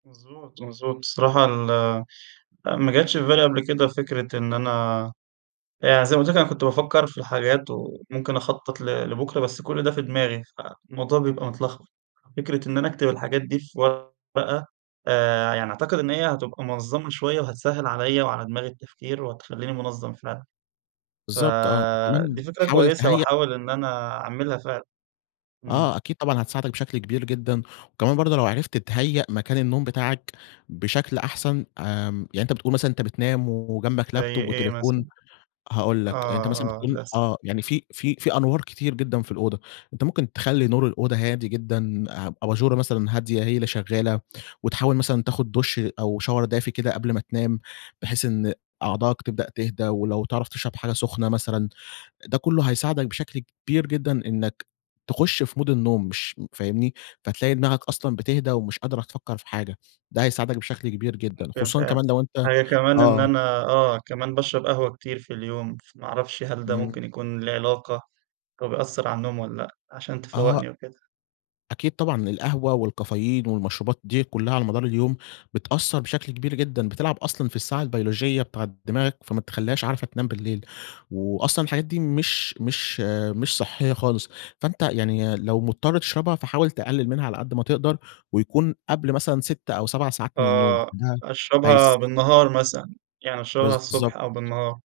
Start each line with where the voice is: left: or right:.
right: مضبوط، مضبوط، الصراحة ال ما جاتش في بالي قبل كده فكرة إن أنا يعني زي ما قُلت لَك أنا كنت بافكر في الحاجات وممكن أخطط ل لبُكرة بس كل ده في دماغي، فالموضوع بيبقى متلخبط، فكرة إن أنا أكتب الحاجات دي في ورقة آآ، يعني أعتقد إن هي هتبقى منظّمة شوية وهتسهل عليَّ وعلى دماغي التفكير وهتخليني منظَّم فعلًا،
left: بالضبط آه، وكمان
right: فدي فكرة
left: حاول
right: كويسة
left: تهيّأ
right: وهاحاول إن أنا أعملها فعلًا، إمم.
left: آه، أكيد طبعًا هتساعدَك بشكل كبير جدًا، وكمان برضه لو عرفت تتهيّأ مكان النوم بتاعَك بشكل أحسن، آمم، يعني أنت بتقول مثلًا أنت بتنام وجنبَك
right: زي
left: لابتوب
right: إيه
left: وتليفون
right: مثلًا؟
left: هاقول لَك أنت
right: آه،
left: مثلًا
right: آه،
left: بتكون
right: للأسف.
left: آه، يعني في في في أنوار كتير جدًا في الأوضة، أنت ممكن تخلّي نور الأوضة هادي جدًا أ أباجورة مثلًا هادية هي اللي شغالة وتحاول مثلًا تاخد دُش أو شاور دافي كده قبل ما تنام بحيث إن أعضائَك تبدأ تهدى، ولو تعرف تشرب حاجة سخنة مثلًا ده كله هيساعدَك بشكل كبير جدًا إنَّك تخُش في مود النوم مش فاهمني؟ فتلاقي دماغّك أصلًا بتهدى ومش قادرة تفكَّر في حاجة، ده هيساعدَك بشكل كبير جدًا
right: [unintelligible]
left: خصوصًا
right: فاهم،
left: كمان لو أنت
right: حاجة كمان إن
left: آه.
right: أنا آه، كمان باشرب قهوة كتير في اليوم، فما أعرفش هل ده
left: إمم.
right: ممكن يكون لي علاقة، وبيأثر علي النوم والّا لأ؟ علشان
left: آه.
right: تفوّقني وكده.
left: أكيد طبعًا القهوة والكافيين والمشروبات دي كلها على مدار اليوم بتأثر بشكل كبير جدًا بتلعب أصلًا في الساعة البيولوجية بتاعة دماغك، فما بتخليهاش عارفة تنام بالليل وأصلًا الحاجات دي مش مش مش صحية خالص. فأنت يعني لو مضطر تشربها فحاول تقلل منها على قد ما تقدر، ويكون قبل مثلًا 6 أو 7 ساعات من النوم
right: آه،
left: ده
right: أشربها
left: هيس
right: بالنهار مثلًا، يعني أشربها
left: بالضبط
right: الصبح أو بالنهار.